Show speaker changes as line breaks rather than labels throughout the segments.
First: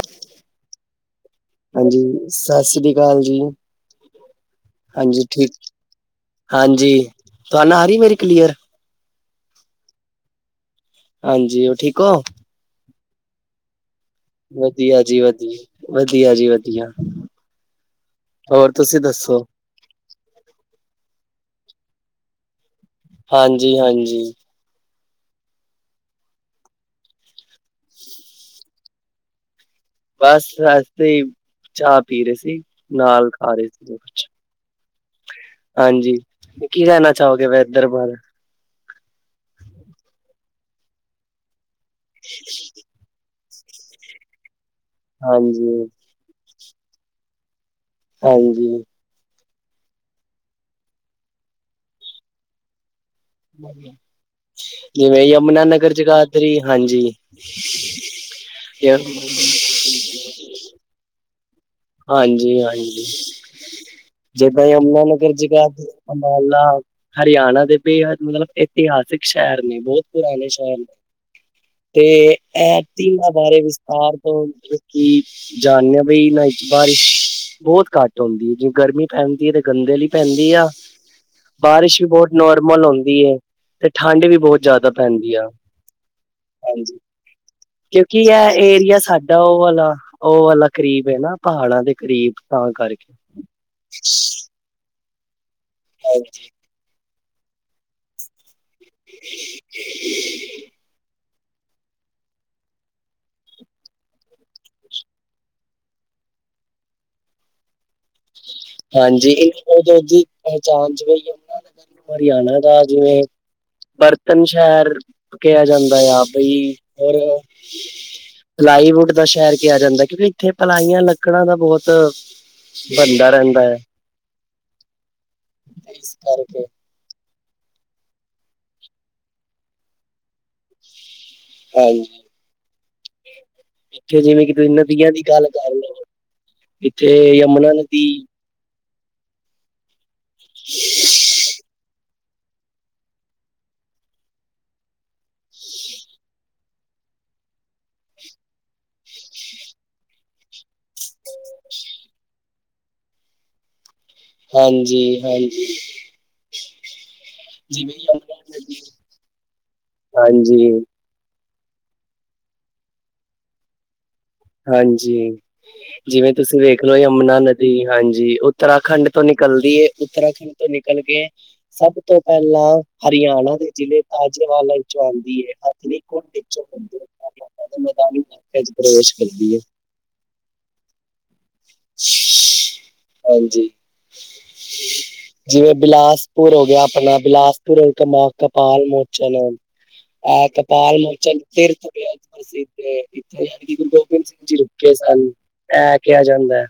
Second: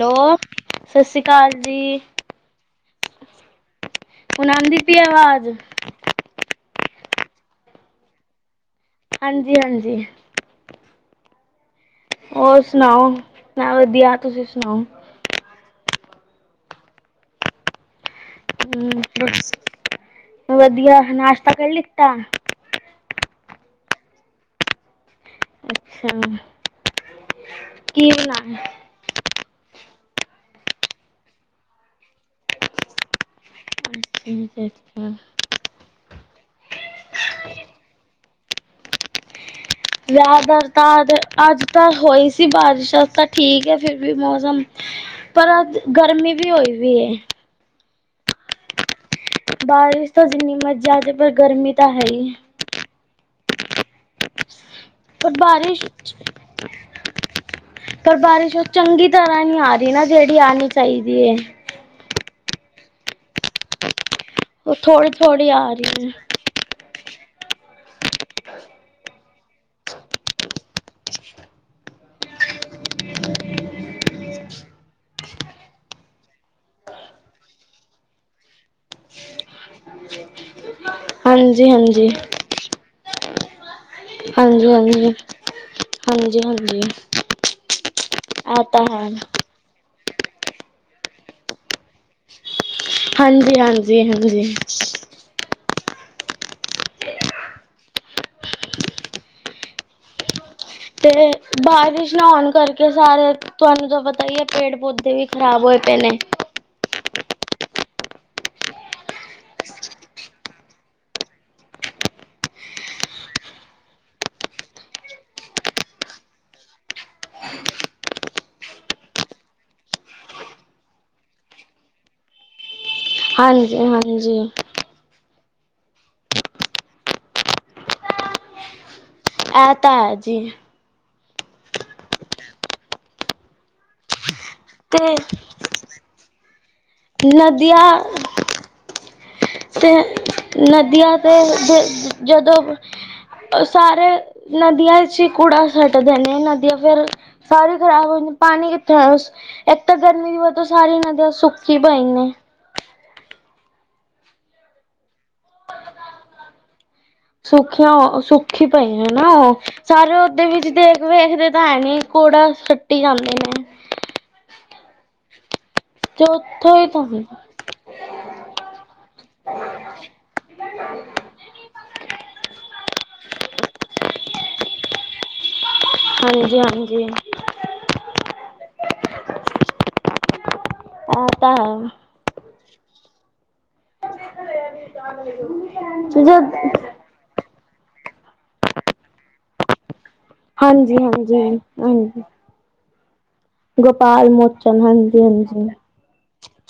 Hello ਸਤਿ ਸ਼੍ਰੀ ਅਕਾਲ
ਹਾਂਜੀ
ਜੀ।
ਸਤਿ ਸ੍ਰੀ ਅਕਾਲ ਜੀ
ਹੁਣ ਆਂਦੀ ਪਈ
ਹਾਂਜੀ
ਆਵਾਜ਼
ਠੀਕ। ਹਾਂਜੀ ਤੁਹਾਨੂੰ ਆ ਰਹੀ ਮੇਰੀ ਕਲੀਅਰ।
ਹਾਂਜੀ ਹਾਂਜੀ।
ਹਾਂਜੀ ਉਹ ਠੀਕ ਹੋ
ਹੋਰ ਸੁਣਾਓ ਮੈਂ ਵਧੀਆ ਤੁਸੀਂ ਸੁਣਾਓ।
ਹਾਂਜੀ ਵਧੀ ਵਧੀਆ ਜੀ ਵਧੀਆ। ਹੋਰ
ਹੂੰ,
ਤੁਸੀਂ ਦੱਸੋ
ਵਧੀਆ ਨਾਸ਼ਤਾ ਕਰ ਲਿੱਤਾ।
ਹਾਂਜੀ ਹਾਂਜੀ,
ਅੱਛਾ ਕੀ ਬਣਾ
ਬਸ ਐਸੇ ਹੀ ਚਾਹ ਪੀ ਰਹੇ ਸੀ ਨਾਲ
ਅੱਛਾ ਅੱਛਾ
ਹਾਂਜੀ, ਕੀ ਕਹਿਣਾ ਚਾਹੋਗੇ ਇਧਰ ਬਾਹਰ
ਜ਼ਿਆਦਾਤਰ ਤਾਂ ਅੱਜ ਤਾਂ ਹੋਈ ਸੀ ਬਾਰਿਸ਼ ਤਾਂ ਠੀਕ ਐ ਫਿਰ ਵੀ ਮੌਸਮ। ਪਰ ਅੱਜ
ਹਾਂਜੀ
ਗਰਮੀ ਵੀ ਹੋਈ ਪਈਏ।
ਹਾਂਜੀ,
ਬਾਰਿਸ਼ ਤਾਂ ਜਿੰਨੀ ਮਰਜ਼ੀ ਆਜੇ ਪਰ ਗਰਮੀ ਤਾਂ ਹੈ ਹੀ
ਜਿਵੇਂ
ਪਰ
ਯਮੁਨਾ
ਬਾਰਿਸ਼
ਨਗਰ, ਜਗਾਦਰੀ ਹਾਂਜੀ।
ਬਾਰਿਸ਼ ਉਹ ਚੰਗੀ ਤਰ੍ਹਾਂ ਨਹੀਂ
ਹਾਂਜੀ
ਆ ਰਹੀ ਨਾ ਜਿਹੜੀ ਆਣੀ ਚਾਹੀਦੀ ਐ।
ਹਾਂਜੀ-ਹਾਂਜੀ,
ਉਹ
ਯਮੁਨਾ
ਥੋੜ੍ਹੀ
ਨਗਰ,
ਥੋੜ੍ਹੀ ਆ
ਜਗਾਦਰੀ,
ਰਹੀ ਹੈ।
ਅੰਬਾਲਾ। ਹਰਿਆਣਾ ਦੇ ਬੇਹੱਦ ਮਤਲਬ ਇਤਿਹਾਸਿਕ ਸ਼ਹਿਰ ਨੇ ਬਹੁਤ ਪੁਰਾਣੇ ਸ਼ਹਿਰ ਨੇ। ਤੇ ਐ ਧੀਆਂ ਬਾਰੇ ਵਿਸਥਾਰ ਤੋਂ ਜਾਣਿਆ ਬਈ [unintelligible] ਬਾਰਿਸ਼ ਬਹੁਤ ਘੱਟ ਹੁੰਦੀ ਐ ਜਿਵੇ ਗਰਮੀ ਪੈਂਦੀ ਐ ਤੇ ਗੰਦੇ ਲੀ ਪੈਂਦੀ ਆ।
ਹਾਂਜੀ
ਬਾਰਿਸ਼ ਵੀ
ਹਾਂਜੀ
ਬਹੁਤ ਨੋਰਮਲ ਆਉਂਦੀ ਐ ਤੇ। ਠੰਡ ਵੀ ਬਹੁਤ
ਹਾਂਜੀ
ਜ਼ਿਆਦਾ
ਹਾਂਜੀ
ਪੈਂਦੀ ਆ ਹਾਂਜੀ। ਕਿਉਂਕਿ ਇਹ
ਤਾਂ
ਏਰੀਆ
ਹੈ।
ਸਾਡਾ ਉਹ ਵਾਲਾ ਉਹ ਵਾਲਾ ਕਰੀਬ ਐ ਨਾ ਪਹਾੜਾਂ ਦੇ ਕਰੀਬ। ਤਾਂ ਕਰਕੇ
ਹਾਂਜੀ [unintelligible]
ਹਾਂਜੀ, [unintelligible]
ਤੇ ਬਾਰਿਸ਼ ਨਾ ਆਉਣ ਕਰਕੇ ਸਾਰੇ ਤੁਹਾਨੂੰ ਤਾਂ ਪਤਾ ਈ ਐ ਪੇੜ ਪੌਦੇ ਵੀ ਖ਼ਰਾਬ ਹੋਏ ਪਏ ਨੇ।
ਹਾਂਜੀ, [unintelligible] ਦੀ ਪਹਿਚਾਣ [unintelligible] ਆ ਉਹਨਾਂ ਹਰਿਆਣਾ ਦਾ ਜਿਵੇਂ। ਬਰਤਨ ਸ਼ਹਿਰ ਕਿਹਾ ਜਾਂਦਾ ਆ ਬਈ ਹੋਰ। ਪਲਾਈਵੁੱਡ ਦਾ ਸ਼ਹਿਰ ਕਿਹਾ ਜਾਂਦਾ ਕਿਉਂਕਿ ਇੱਥੇ ਪਲਾਈਆਂ ਲੱਕੜਾਂ ਦਾ ਬਹੁਤ ਬੰਦਾ ਰਹਿੰਦਾ ਐ
ਹਾਂਜੀ ਹਾਂਜੀ
ਇਸ ਕਰਕੇ
ਇਹ ਤਾਂ ਹੈ ਜੀ।
ਹਾਂਜੀ ਇੱਥੇ ਜਿਵੇਂ ਕਿ ਤੁਸੀਂ ਨਦੀਆਂ
ਤੇ
ਦੀ ਗੱਲ ਕਰ ਲਓ ਇੱਥੇ ਯਮੁਨਾ
ਨਦੀਆਂ
ਨਦੀ
ਤੇ ਨਦੀਆਂ ਤੇ ਜਦੋਂ ਸਾਰੇ ਨਦੀਆਂ ਚ ਹੀ ਕੂੜਾ ਸੱਟਦੇ ਨੇ ਨਦੀਆਂ ਫਿਰ। ਸਾਰੇ ਖ਼ਰਾਬ ਹੋ ਜਾਂਦੀ ਪਾਣੀ ਕਿੱਥੇ ਉਸ ਇੱਕ ਤਾਂ ਗਰਮੀ ਦੀ ਵਰਤੋਂ ਸਾਰੀ ਨਦੀਆਂ ਸੁੱਕੀ ਪਈ ਨੇ।
ਹਾਂਜੀ ਹਾਂਜੀ, ਜਿਵੇਂ
ਸੁਖੀਆਂ
ਯਮੁਨਾ
ਸੁਖੀ
ਨਦੀ
ਪਈਆਂ ਹਨਾ ਉਹ ਸਾਰੇ ਉਹਦੇ ਵਿੱਚ
ਹਾਂਜੀ
ਤੇ ਵੇਖਦੇ ਤਾਂ ਹੈ ਨੀ ਕੂੜਾ ਸੱਟੀ ਜਾਂਦੇ ਨੇ।
ਹਾਂਜੀ,
ਤੇ
ਜਿਵੇਂ ਤੁਸੀਂ
ਉੱਥੋਂ ਹੀ
ਵੇਖਲੋ
ਤਾਂ
ਯਮੁਨਾ ਨਦੀ। ਜੀ ਹਾਂਜੀ, ਉੱਤਰਾਖੰਡ ਤੋਂ ਨਿਕਲਦੀ ਐ ਉੱਤਰਾਖੰਡ ਤੋਂ ਨਿਕਲ ਕੇ ਸਭ ਤੋਂ ਪਹਿਲਾਂ ਹਰਿਆਣਾ ਦੇ ਜ਼ਿਲ੍ਹੇ ਤਾਜੇਵਾਲ ਵਿੱਚੋਂ ਆਉਂਦੀ ਹੈ।
ਹਾਂਜੀ ਹਾਂਜੀ
ਮੈਦਾਨੀ ਇਲਾਕੇ ਚ ਪ੍ਰਵੇਸ਼
ਇਹ ਤਾਂ ਹੈ।
ਹਾਂਜੀ ਜਿਵੇਂ
ਜਦ
ਬਿਲਾਸਪੁਰ ਹੋ ਗਿਆ ਆਪਣਾ ਬਿਲਾਸ [inaudible] ਅਹ
ਹਾਂਜੀ
ਕਪਾਲ ਮੋਰਚਾ
ਹਾਂਜੀ
ਤੀਰਥ
ਹਾਂਜੀ
ਪ੍ਰਸਿੱਧ ਇੱਥੇ ਯਣੀ ਕਿ ਗੁਰੂ ਗੋਬਿੰਦ ਬਿੰਦ
ਗੋਪਾਲ
ਸਿੰਘ ਜੀ
ਮੋਚਨ
ਰੁਕੇ
ਹਾਂਜੀ
ਸਨ
ਹਾਂਜੀ।
ਐ ਕਿਹਾ ਜਾਂਦਾ ਹੈ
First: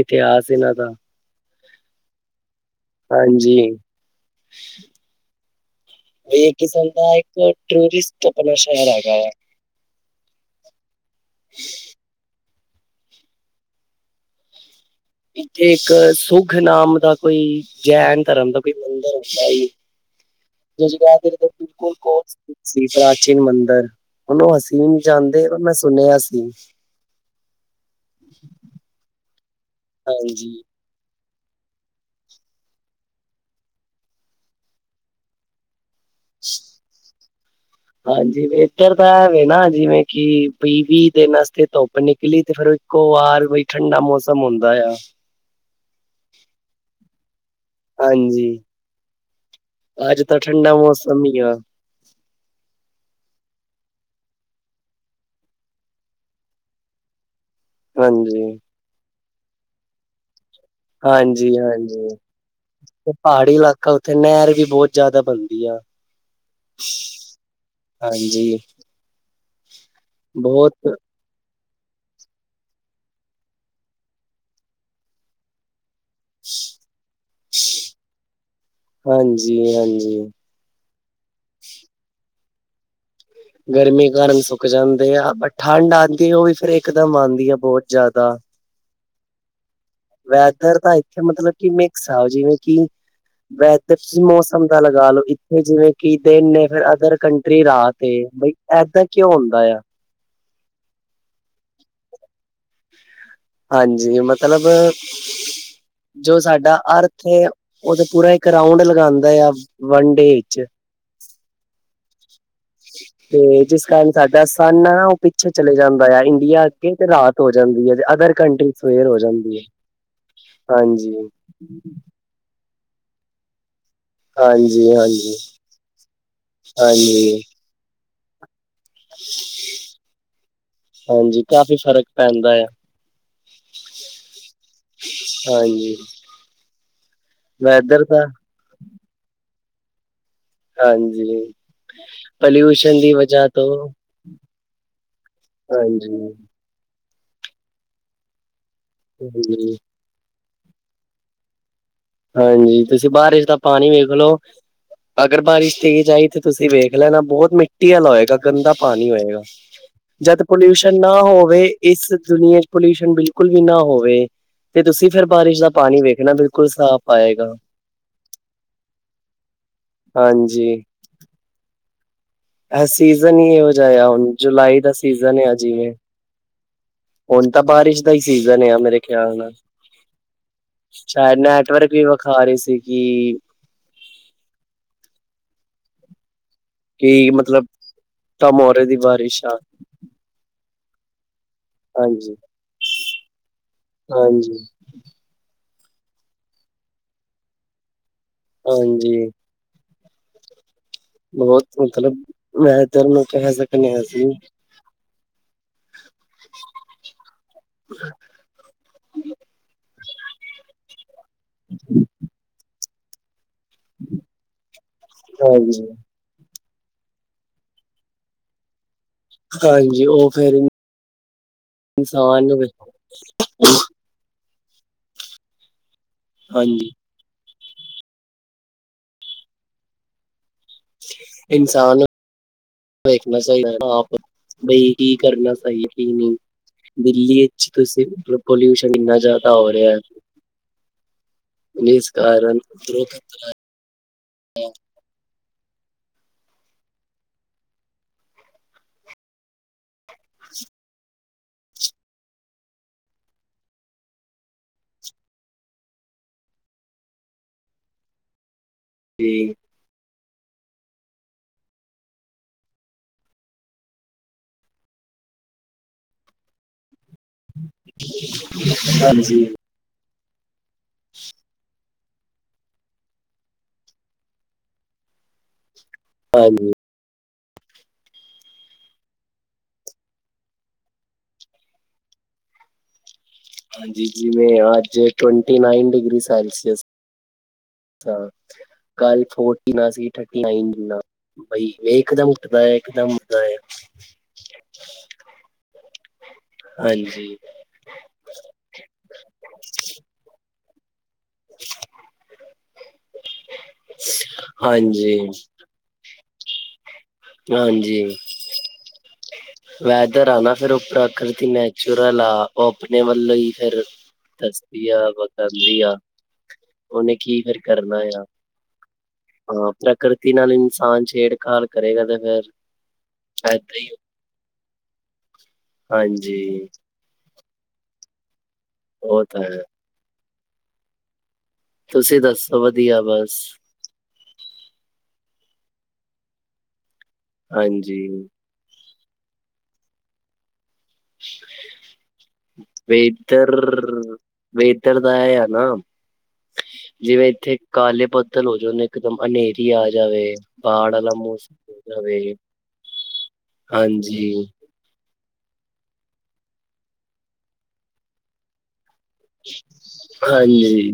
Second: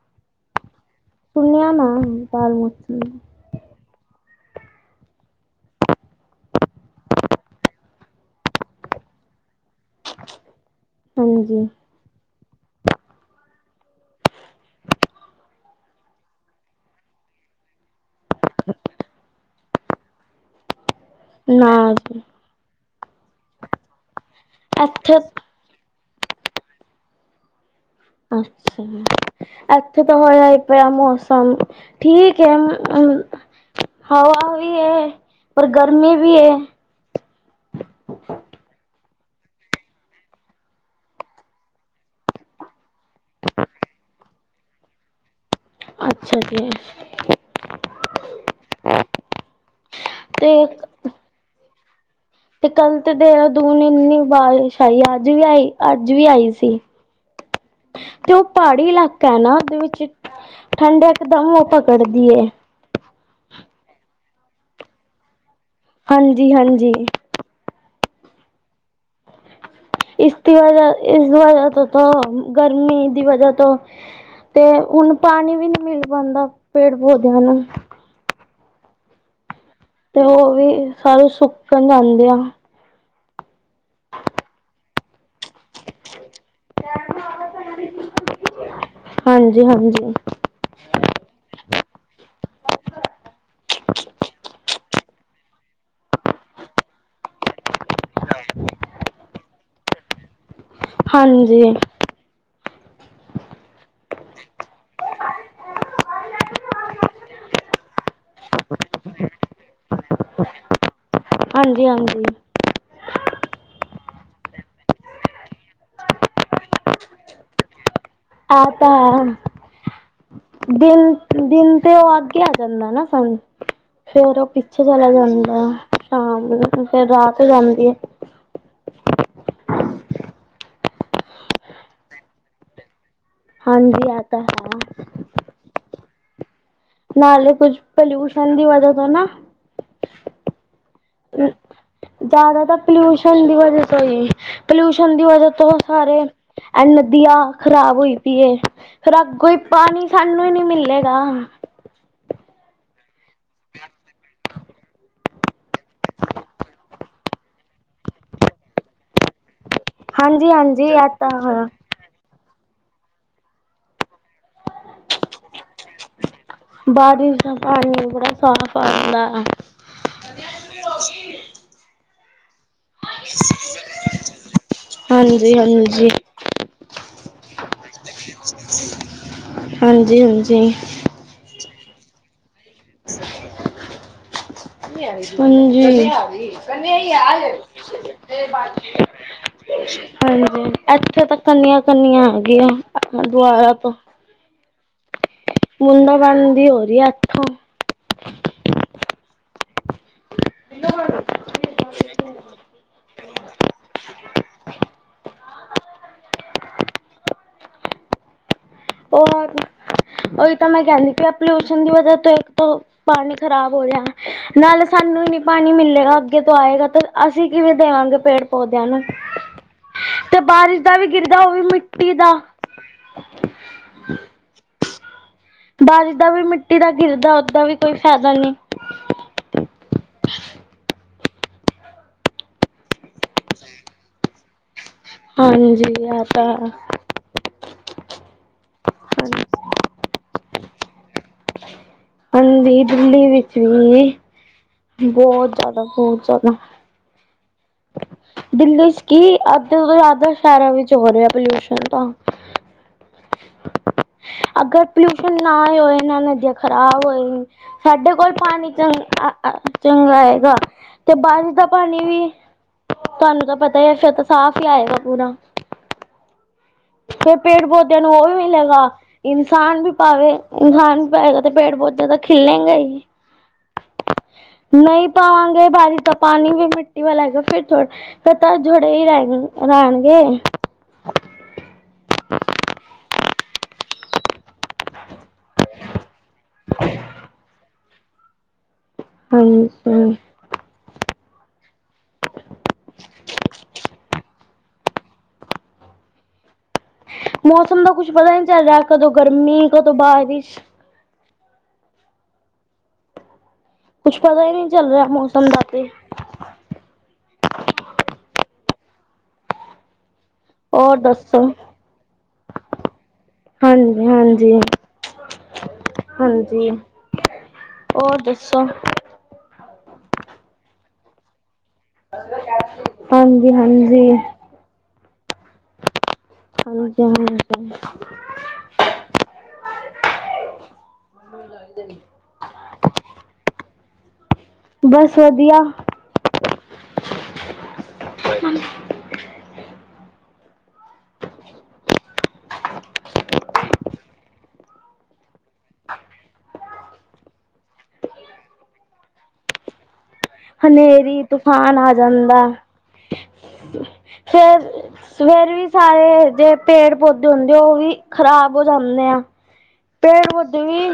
ਇਤਿਹਾਸ ਇਹਨਾਂ ਦਾ
ਸੁਨਆ ਨਾ ਪਾਲ ਮੁੁਰਚ
ਹਾਂਜੀ ਹਮ ਵੀ ਇਹ ਕਿਸਮ ਦਾ ਇੱਕ ਟੂਰਿਸਟ ਆਪਣਾ ਸ਼ਹਿਰ ਹੈਗਾ ਹੈ
ਹਾਂਜੀ [inaudible]
ਇੱਥੇ ਇੱਕ ਸੁਗ ਨਾਮ ਦਾ ਕੋਈ ਜੈਨ ਧਰਮ ਦਾ ਕੋਈ ਮੰਦਿਰਦਾ [inaudible]
ਨਾ ਜੀ
ਸੀ ਪ੍ਰਾਚੀਨ ਮੰਦਿਰ ਉਹਨੂੰ ਹਸੀਨ
ਇੱਥੇ
ਜਾਂਦੇ ਪਰ ਮੈਂ ਸੁਣਿਆ ਸੀ
ਅੱਛਾ ਇੱਥੇ ਤਾਂ
ਹਾਂਜੀ।
ਹੋਇਆ ਪਿਆ ਠੀਕ ਹੈ ਹਵਾ ਵੀ ਹੈ ਪਰ ਗਰਮੀ ਵੀ ਹੈ
[inaudible]
[inaudible]
ਹਾਂਜੀ ਇਧਰ ਤਾਂ ਹੈਵੇ ਨਾ ਜਿਵੇਂ ਕਿ ਵੀਹ ਵੀਹ ਦਿਨ ਵਸਤੇ ਧੁੱਪ ਨਿਕਲੀ ਤੇ ਫੇਰ ਵਾਰ ਬਈ ਠੰਡਾ ਮੌਸਮ ਹੁੰਦਾ ਆ
ਅੱਛਾ ਜੀ
ਹਾਂਜੀ ਅੱਜ ਤਾਂ
ਤੇ
ਠੰਡਾ ਮੌਸਮ ਹੀ ਆ
ਤੇ ਕੱਲ੍ਹ ਤੇ ਦੇਰਾ ਦੂਨ ਇੰਨੀ ਬਾਰਿਸ਼ ਆਈ ਅੱਜ ਵੀ ਆਈ ਅੱਜ ਵੀ ਆਈ ਸੀ ਤੇ ਉਹ
ਹਾਂਜੀ,
ਪਹਾੜੀ ਇਲਾਕਾ ਹੈ ਨਾ ਉਹਦੇ ਵਿੱਚ ਠੰਡ ਇਕਦਮ
ਹਾਂਜੀ, ਹਾਂਜੀ।
ਪਕੜਦੀ
ਪਹਾੜੀ ਇਲਾਕਾ ਉੱਥੇ ਨਹਿਰ ਵੀ ਬਹੁਤ ਜਿਆਦਾ ਬਣਦੀ ਆ
ਹਾਂਜੀ ਹਾਂਜੀ
ਹਾਂਜੀ
ਇਸਦੀ
ਬਹੁਤ
ਵਜਾ ਇਸ ਵਜ੍ਹਾ ਤੋਂ ਗਰਮੀ ਦੀ ਵਜ੍ਹਾ ਤੋਂ ਤੇ ਹੁਣ ਪਾਣੀ ਵੀ ਨਹੀਂ ਮਿਲ ਪਾਉਂਦਾ ਪੇੜ ਪੌਦਿਆਂ ਨੂੰ
ਹਾਂਜੀ ਹਾਂਜੀ
ਤੇ ਉਹ ਵੀ ਸਾਰੇ ਸੁੱਕਣ ਜਾਂਉਂਦੇ ਆ
ਗਰਮੀ ਕਾਰਨ ਸੁੱਕ ਜਾਂਦੇ ਆ ਪਰ ਠੰਡ ਆਉਂਦੀ ਉਹ ਵੀ ਫੇਿਰ ਇਕਦਮ ਆਉਂਦੀ ਆ ਬਹੁਤ ਜ਼ਿਆਦਾ
ਹਾਂਜੀ ਹਾਂਜੀ
ਵੈਦਰ ਤਾਂ ਇੱਥੇ ਮਤਲਬ ਕਿ ਮਿਕਸ ਆ ਜਿਵੇਂ ਕਿ ਵੈ ਮੌਸਮ ਦਾ ਲਗਾ ਲੋ ਇੱਥੇ ਜਿਵੇਂ ਕਿ ਦਿਨ ਨੇ ਫ ਅਦਰ ਕੰਟਰੀ ਰਾਹ ਤੇ ਬਈ ਇਹਦਾਂ ਕਿਉਂ ਹੁੰਦਾ ਆ
ਹਾਂਜੀ,
ਹਾਂਜੀ, ਮਤਲਬ ਜੋ ਸਾਡਾ ਅਰਥ ਐ। ਉਹ ਤਾਂ ਪੂਰਾ ਇੱਕ ਰਾਊਂਡ ਲਗਾਉਂਦਾ ਆ ਵਨ ਡੇ ਵਿੱਚ
ਹਾਂਜੀ ਹਾਂਜੀ
ਤੇ ਜਿਸ ਕਾਰਨ ਸਾਡਾ ਸੰਨ ਆ ਉਹ ਪਿੱਛੇ ਚਲੇ ਜਾਂਦਾ ਆ ਇੰਡੀਆ ਅਗੇ ਤੇ ਰਾਤ ਹੋ ਜਾਂਦੀ ਆ ਤੇ ਅਦਰ
ਆ
ਕੰਟਰੀ ਸਵੇਰ ਹੋ
ਤਾਂ
ਜਾਂਦੀ ਹੈ ਹਾਂਜੀ
ਦਿਨ ਦਿਨ ਤੇ ਉਹ ਕਿਹਾ ਆ ਜਾਂਦਾ ਨਾ ਸਾਨੂੰ ਫੇਰ ਉਹ ਪਿੱਛੇ
ਹਾਂਜੀ
ਚਲਾ
ਹਾਂਜੀ
ਜਾਂਦਾ ਸ਼ਾਮ ਫੇਰ
ਹਾਂਜੀ
ਰਾਤ ਜਾਂਦੀ ਆ
ਹਾਂਜੀ ਕਾਫੀ ਫ਼ਰਕ ਪੈਂਦਾ ਆ
ਹਾਂਜੀ ਆ ਤਾਂ ਹੈ
ਹਾਂਜੀ,
ਨਾਲੇ ਕੁਝ
ਵੈਦਰ ਦਾ
ਪੋਲਿਊਸ਼ਨ ਦੀ ਵਜ੍ਹਾ ਤੋਂ ਨਾ।
ਹਾਂਜੀ,
ਜ਼ਿਆਦਾ ਤਾਂ ਪੋਲਿਊਸ਼ਨ ਦੀ ਵਜ੍ਹਾ ਤੋਂ ਹੀ ਪੋਲਿਊਸ਼ਨ ਦੀ ਵਜ੍ਹਾ ਤੋਂ
ਹਾਂਜੀ
ਸਾਰੇ ਐ ਨਦੀਆਂ ਖ਼ਰਾਬ ਹੋਈ ਪਈ ਫਿਰ ਅੱਗੋਂ
ਹਾਂਜੀ
ਪਾਣੀ ਸਾਨੂੰ ਹੀ ਨੀ ਮਿਲੇਗਾ।
ਹਾਂਜੀ, ਤੁਸੀਂ ਬਾਰਿਸ਼ ਦਾ ਪਾਣੀ ਵੇਖਲੋ। ਅਗਰ ਬਾਰਿਸ਼ ਤੇਜ਼ ਆਈ ਤੇ ਤੁਸੀਂ ਵੇਖ ਲੈਣਾ ਬਹੁਤ ਮਿੱਟੀ ਵਾਲਾ ਹੋਏਗਾ ਗੰਦਾ ਪਾਣੀ ਹੋਏਗਾ।
[unintelligible]
ਜਦ
ਹਾਂਜੀ
ਪੋਲਿਊਸ਼ਨ
ਇਹ
ਨਾ
ਤਾਂ
ਹੋਵੇ।
ਹੈ।
ਇਸ ਦੁਨੀਆਂ ਚ ਪੋਲਿਊਸ਼ਨ ਬਿਲਕੁਲ ਵੀ ਨਾ ਹੋਵੇ ਤੇ ਤੁਸੀਂ ਫੇਰ ਬਾਰਿਸ਼ ਦਾ ਪਾਣੀ ਵੇਖਣਾ ਬਿਲਕੁਲ ਸਾਫ਼
ਬਾਰਿਸ਼
ਆਏਗਾ
ਦਾ ਪਾਣੀ ਬੜਾ ਸਾਫ਼ ਆਂਦਾ।
ਹਾਂਜੀ, ਇਹ ਸੀਜਨ ਈ ਇਹੋ ਜਾ ਹੁਣ ਜੁਲਾਈ ਦਾ ਸੀਜਨ ਆ
ਹਾਂਜੀ
ਜਿਵੇਂ
ਹਾਂਜੀ ਹਾਂਜੀ
ਹੁਣ ਤਾਂ ਬਾਰਿਸ਼ ਦਾ ਹੀ ਸੀਜਨ ਆ ਮੇਰੇ ਖਿਆਲ ਨਾਲ
ਹਾਂਜੀ ਹਾਂਜੀ।
ਸ਼ਾਇਦ ਨੈਟਵਰਕ ਵੀ ਵਿਖਾ ਰਹੀ ਸੀਗੀ।
ਹਾਂਜੀ, ਨਹੀਂ,
ਕਿ ਮਤਲਬ ਟਮੋਰੇ ਦੀ ਬਾਰਿਸ਼ ਆ
ਹਾਂਜੀ, ਇੱਥੇ ਤਾਂ ਕੰਨੀਆਂ ਕੰਨੀਆਂ
ਹਾਂਜੀ
ਹੈਗੀਆਂ ਆਪਣਾ ਦੁਆਰਾ ਤੋਂ।
ਹਾਂਜੀ,
ਬੂੰਦਾਂ ਬਣਣ ਦੀ ਹੋ ਰੀ ਆ ਇਥੋਂ
ਹਾਂਜੀ,
[unintelligible]
ਬਹੁਤ ਮਤਲਬ ਮੈਂ ਇੱਧਰ ਨੂੰ ਕਹਿ ਸਕਦੇ ਆ ਸੀ।
[unintelligible]
[unintelligible]
ਉਹ ਹੀ ਤਾਂ ਮੈਂ ਕਹਿਣੀ ਪਈ ਪੋਲਊਸ਼ਨ ਦੀ ਵਜਾ ਤੋਂ ਇੱਕ ਪਾਣੀ ਖ਼ਰਾਬ ਹੋ ਰਿਹਾ ਨਾਲ ਸਾਨੂੰ ਹੀ ਨੀ ਪਾਣੀ
ਹਾਂਜੀ
ਮਿਲੇਗਾ ਅੱਗੇ ਤੋਂ ਆਏਗਾ ਤਾਂ। ਅਸੀਂ ਕਿਵੇਂ ਦੇਵਾਂਗੇ ਪੇੜ ਪੌਦਿਆਂ ਨੂੰ
ਹਾਂਜੀ ਉਹ
ਤੇ
ਫਿਰ
ਬਾਰਿਸ਼ ਦਾ ਵੀ ਗਿਰਦਾ ਉਹਵੇ ਮਿੱਟੀ ਦਾ।
[unintelligible] ਹੂੰ,
ਹਾਂ, ਬਾਰਿਸ਼ ਦਾ ਵੀ ਮਿੱਟੀ ਦਾ
ਹਾਂਜੀ
ਗਿਰਦਾ ਉਦਾਂ ਵੀ ਕੋਈ ਫਾਇਦਾ ਨਹੀਂ।
ਇਨਸਾਨ ਦੇਖਣਾ ਚਾਹੀਦਾ ਨਾ ਆਪ ਬਈ ਕੀ ਕਰਨਾ ਸਹੀ
ਹਾਂਜੀ
ਕੀ
ਆ
ਨਹੀਂ।
ਤਾਂ
ਦਿੱਲੀ ਵਿੱਚ ਤੁਸੀਂ ਪੋਲਿਊਸ਼ਨ ਇੰਨਾ
ਹਾਂਜੀ
ਜ਼ਿਆਦਾ ਹੋ ਰਿਹਾ। [inaudible]
ਹਾਂਜੀ,
ਤੇ
ਦਿੱਲੀ ਵਿੱਚ ਵੀ ਬਹੁਤ ਜ਼ਿਆਦਾ ਬਹੁਤ ਜ਼ਿਆਦਾ। ਦਿੱਲੀ ਚ ਕੀ ਅੱਧੇ ਤੋਂ ਜ਼ਿਆਦਾ ਸ਼ਹਿਰਾਂ ਵਿੱਚ ਹੋ ਰਿਹਾ ਪੋਲਿਊਸ਼ਨ ਤਾਂ। [inaudible] ਅਗਰ ਪਲਿਊਸ਼ਨ ਨਾ ਹੋਏ, ਨਾ ਨਦੀਆਂ ਖ਼ਰਾਬ ਹੋਏ, ਸਾਡੇ ਕੋਲ ਪਾਣੀ ਚੰ ਆ ਚੰਗਾ ਹੈਗਾ ਤੇ ਬਾਰਿਸ਼ ਦਾ ਪਾਣੀ ਵੀ। ਤੁਹਾਨੂੰ ਤਾਂ ਪਤਾ ਹੀ ਫੇਰ ਤੇ ਸਾਫ਼ ਹੀ ਆਏਗਾ ਪੂਰਾ। ਫੇਰ ਪੇੜ ਪੌਦਿਆਂ ਨੂੰ ਉਹ ਵੀ ਮਿਲੇਗਾ
ਹਾਂਜੀ
ਇਨਸਾਨ ਵੀ ਪਾਵੇ। ਇਨਸਾਨ ਪਏਗਾ ਤੇ ਪੇੜ ਪੌਦੇ ਬਹੁਤ ਜ਼ਿਆਦਾ ਖਿਲੇਗੇ ਹੀ ਨਹੀਂ ਪਾਵਾਂਗੇ ਬਾਰਿਸ਼ ਦਾ ਪਾਣੀ ਵੀ
ਹਾਂਜੀ
ਮਿੱਟੀ। [unintelligible] ਫਿਰ ਤਾਂ ਥੋੜੇ ਹੀ ਰਹਿਣ ਰਹਿਣਗੇ। [inaudible] [inaudible]
ਹਾਂਜੀ, ਜਿਵੇਂ ਅੱਜ ਟਵਾਂਟੀ ਨਾਇਣ ਡਿਗਰੀ ਸੈਲਸੀਅਸ ਹਾਂ, ਕੱਲ ਫੋਰਟੀਨ ਆ [unintelligible] ਸੀ
ਹਾਂਜੀ
ਠ ਨਹੀਂ ਨਾ ਬਈ। ਇਕਦਮ ਉੱਠਦਾ ਹੈ, ਇਕਦਮ ਉੱਠਦਾ ਹੈ। ਹਾਂਜੀ।
ਮੌਸਮ ਦਾ ਕੁਛ ਪਤਾ ਈ ਨੀ ਚੱਲ ਰਿਹਾ। ਕਦੋਂ ਗਰਮੀ ਕਦੋਂ ਬਾਰਿਸ਼?
[inaudible]
ਕੁਛ ਪਤਾ ਹੀ ਨਹੀਂ ਚੱਲ ਰਿਹਾ
ਹਾਂਜੀ
ਮੌਸਮ ਦਾ ਤੇ।
ਹਾਂਜੀ, ਵੈਦਰ ਆ ਨਾ ਫਿਰ ਉਹ
ਹੋਰ ਦੱਸੋ
ਪ੍ਰਕਿਰਤੀ ਨੈਚੁਰਲ ਆ। ਓਹ ਆਪਣੇ ਵੱਲੋਂ ਹੀ ਫਿਰ
ਹਾਂਜੀ ਹਾਂਜੀ
ਦੱਸਦੀ ਆ, ਵਤਾਂਦੀ ਆ,
ਹਾਂਜੀ
ਉਹਨੇ ਕੀ ਫਿਰ ਕਰਨਾ
ਹੋਰ
ਆ।
ਦੱਸੋ
ਹਾਂ, ਪ੍ਰਕਿਰਤੀ ਨਾਲ ਇਨਸਾਨ ਛੇੜਖਾੜ ਕਰੇਗਾ ਤੇ ਫੇਰ?
ਹਾਂਜੀ
[unintelligible] ਹੀ
ਹਾਂਜੀ
ਹਾਂਜੀ।
[unintelligible]
ਉਹ ਤਾਂ ਹੈ। ਤੁਸੀ ਦੱਸੋ? ਵਧੀਆ, ਬਸ।
ਬਸ ਵਧੀਆ।
ਹਾਂਜੀ।
ਹੁਂ। [unintelligible]
ਵੇਤਰਰ, ਵੇਤਰ ਦਾ ਐ ਆ ਨਾ ਜਿਵੇਂ ਇੱਥੇ ਕਾਲੇ ਬੱਦਲ ਹੋ ਜਾਨ, ਇੱਕ ਦਮ ਅਨੇਰੀ ਆ ਜਾਵੇ ਬਾੜ ਵਾਲਾ ਮੌਸਮ
ਹਨੇਰੀ-ਤੂਫਾਨ
ਹੋ
ਆ
ਜਾਵੇ।
ਜਾਂਦਾ।
ਹਾਂਜੀ,
ਫੇਰ ਸਵੇਰ ਵੀ ਸਾਰੇ ਜਿ ਪੇੜ-ਪੌਦੇ ਹੁੰਦੇ, ਉਹ ਵੀ ਖ਼ਰਾਬ ਹੋ ਜਾਂਦੇ ਆ। ਪੇੜ
ਹਾਂਜੀ।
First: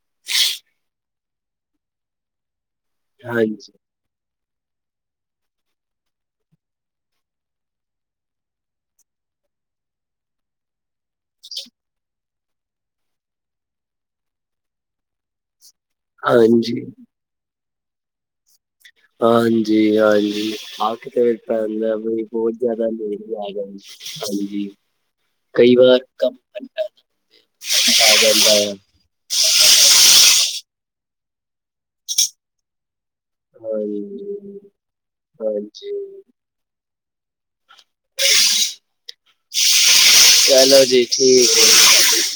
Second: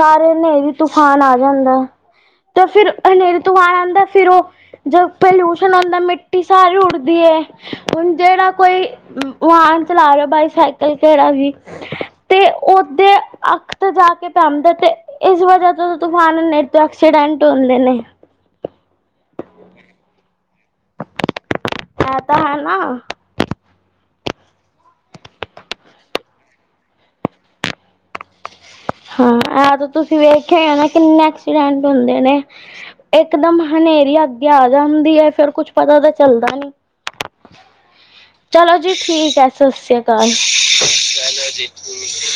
ਘਰ ਹਨੇਰੀ-ਤੂਫਾਨ ਆ ਜਾਂਦਾ। ਤੇ ਫੇਿਰ
ਹਾਂਜੀ,
ਹਨੇਰੀ-ਤੂਫਾਨ ਆਂਦਾ, ਫਿਰ ਉਹ ਜੋ ਪਲੂਸ਼ਨ ਹੁੰਦਾ ਐ ਮਿੱਟੀ ਸਾਰੀ ਉਡਦੀ ਹੈ। ਹੁਣ ਜੇਹੜਾ ਕੋਈ ਵਾਹਨ ਚਲਾ ਰਹੇ ਹੋ, ਬਾਈਸਾਈਕਲ ਕਿਹੜਾ ਵੀ- ਤੇ ਉਹਦੇ ਅੱਖ ਤੇ ਜਾ ਕੇ ਪੈਂਦਾ ਤੇ, ਇਸ ਵਜ੍ਹਾ ਤੋਂ ਤੂਫਾਨ ਏਨੇ ਤੋਂ
ਹਾਂਜੀ,
ਐਕਸੀਡੈਂਟ ਹੁੰਦੇ ਨੇ।
ਹਾਂਜੀ-ਹਾਂਜੀ, ਅੱਖ ਤੇ ਵੀ ਪੈਂਦਾ। ਬ
ਐ ਤਾਂ
ਬਹੁਤ
ਹੈ
ਜਿਆਦਾ
ਨਾ
ਹੀ, [unintelligible] ਹਾਂਜੀ। ਕਈ ਵਾਰ ਕਮ ਪੈੰਦਾ, [unintelligible] ਆ ਜਾਂਦਾਂ ਏ।
ਹਾਂ, ਆ ਤੇ ਤੁਸੀਂ ਵੇਖਿਆ ਹੀ ਹੈ ਨਾ, ਕਿੰਨੇ ਐਕਸੀਡੈਂਟ ਹੁੰਦੇ ਨੇ। ਇਕ ਦਮ ਹਨੇਰੀ ਅੱਗੇ
ਹਾਂਜੀ,
ਆ ਜਾਂਦੀ ਹੈ ਫੇਿਰ ਕੁੱਛ
ਹਾਂਜੀ
ਪਤਾ ਤਾਂ ਚੱਲਦਾ ਨੀ। ਚਲੋ ਜੀ ਠੀਕ ਆ। ਸਤਿ ਸ੍ਰੀ ਅਕਾਲ।
ਚਲੋ ਜੀ ਹੈ।
ਠੀਕ ਹੇ।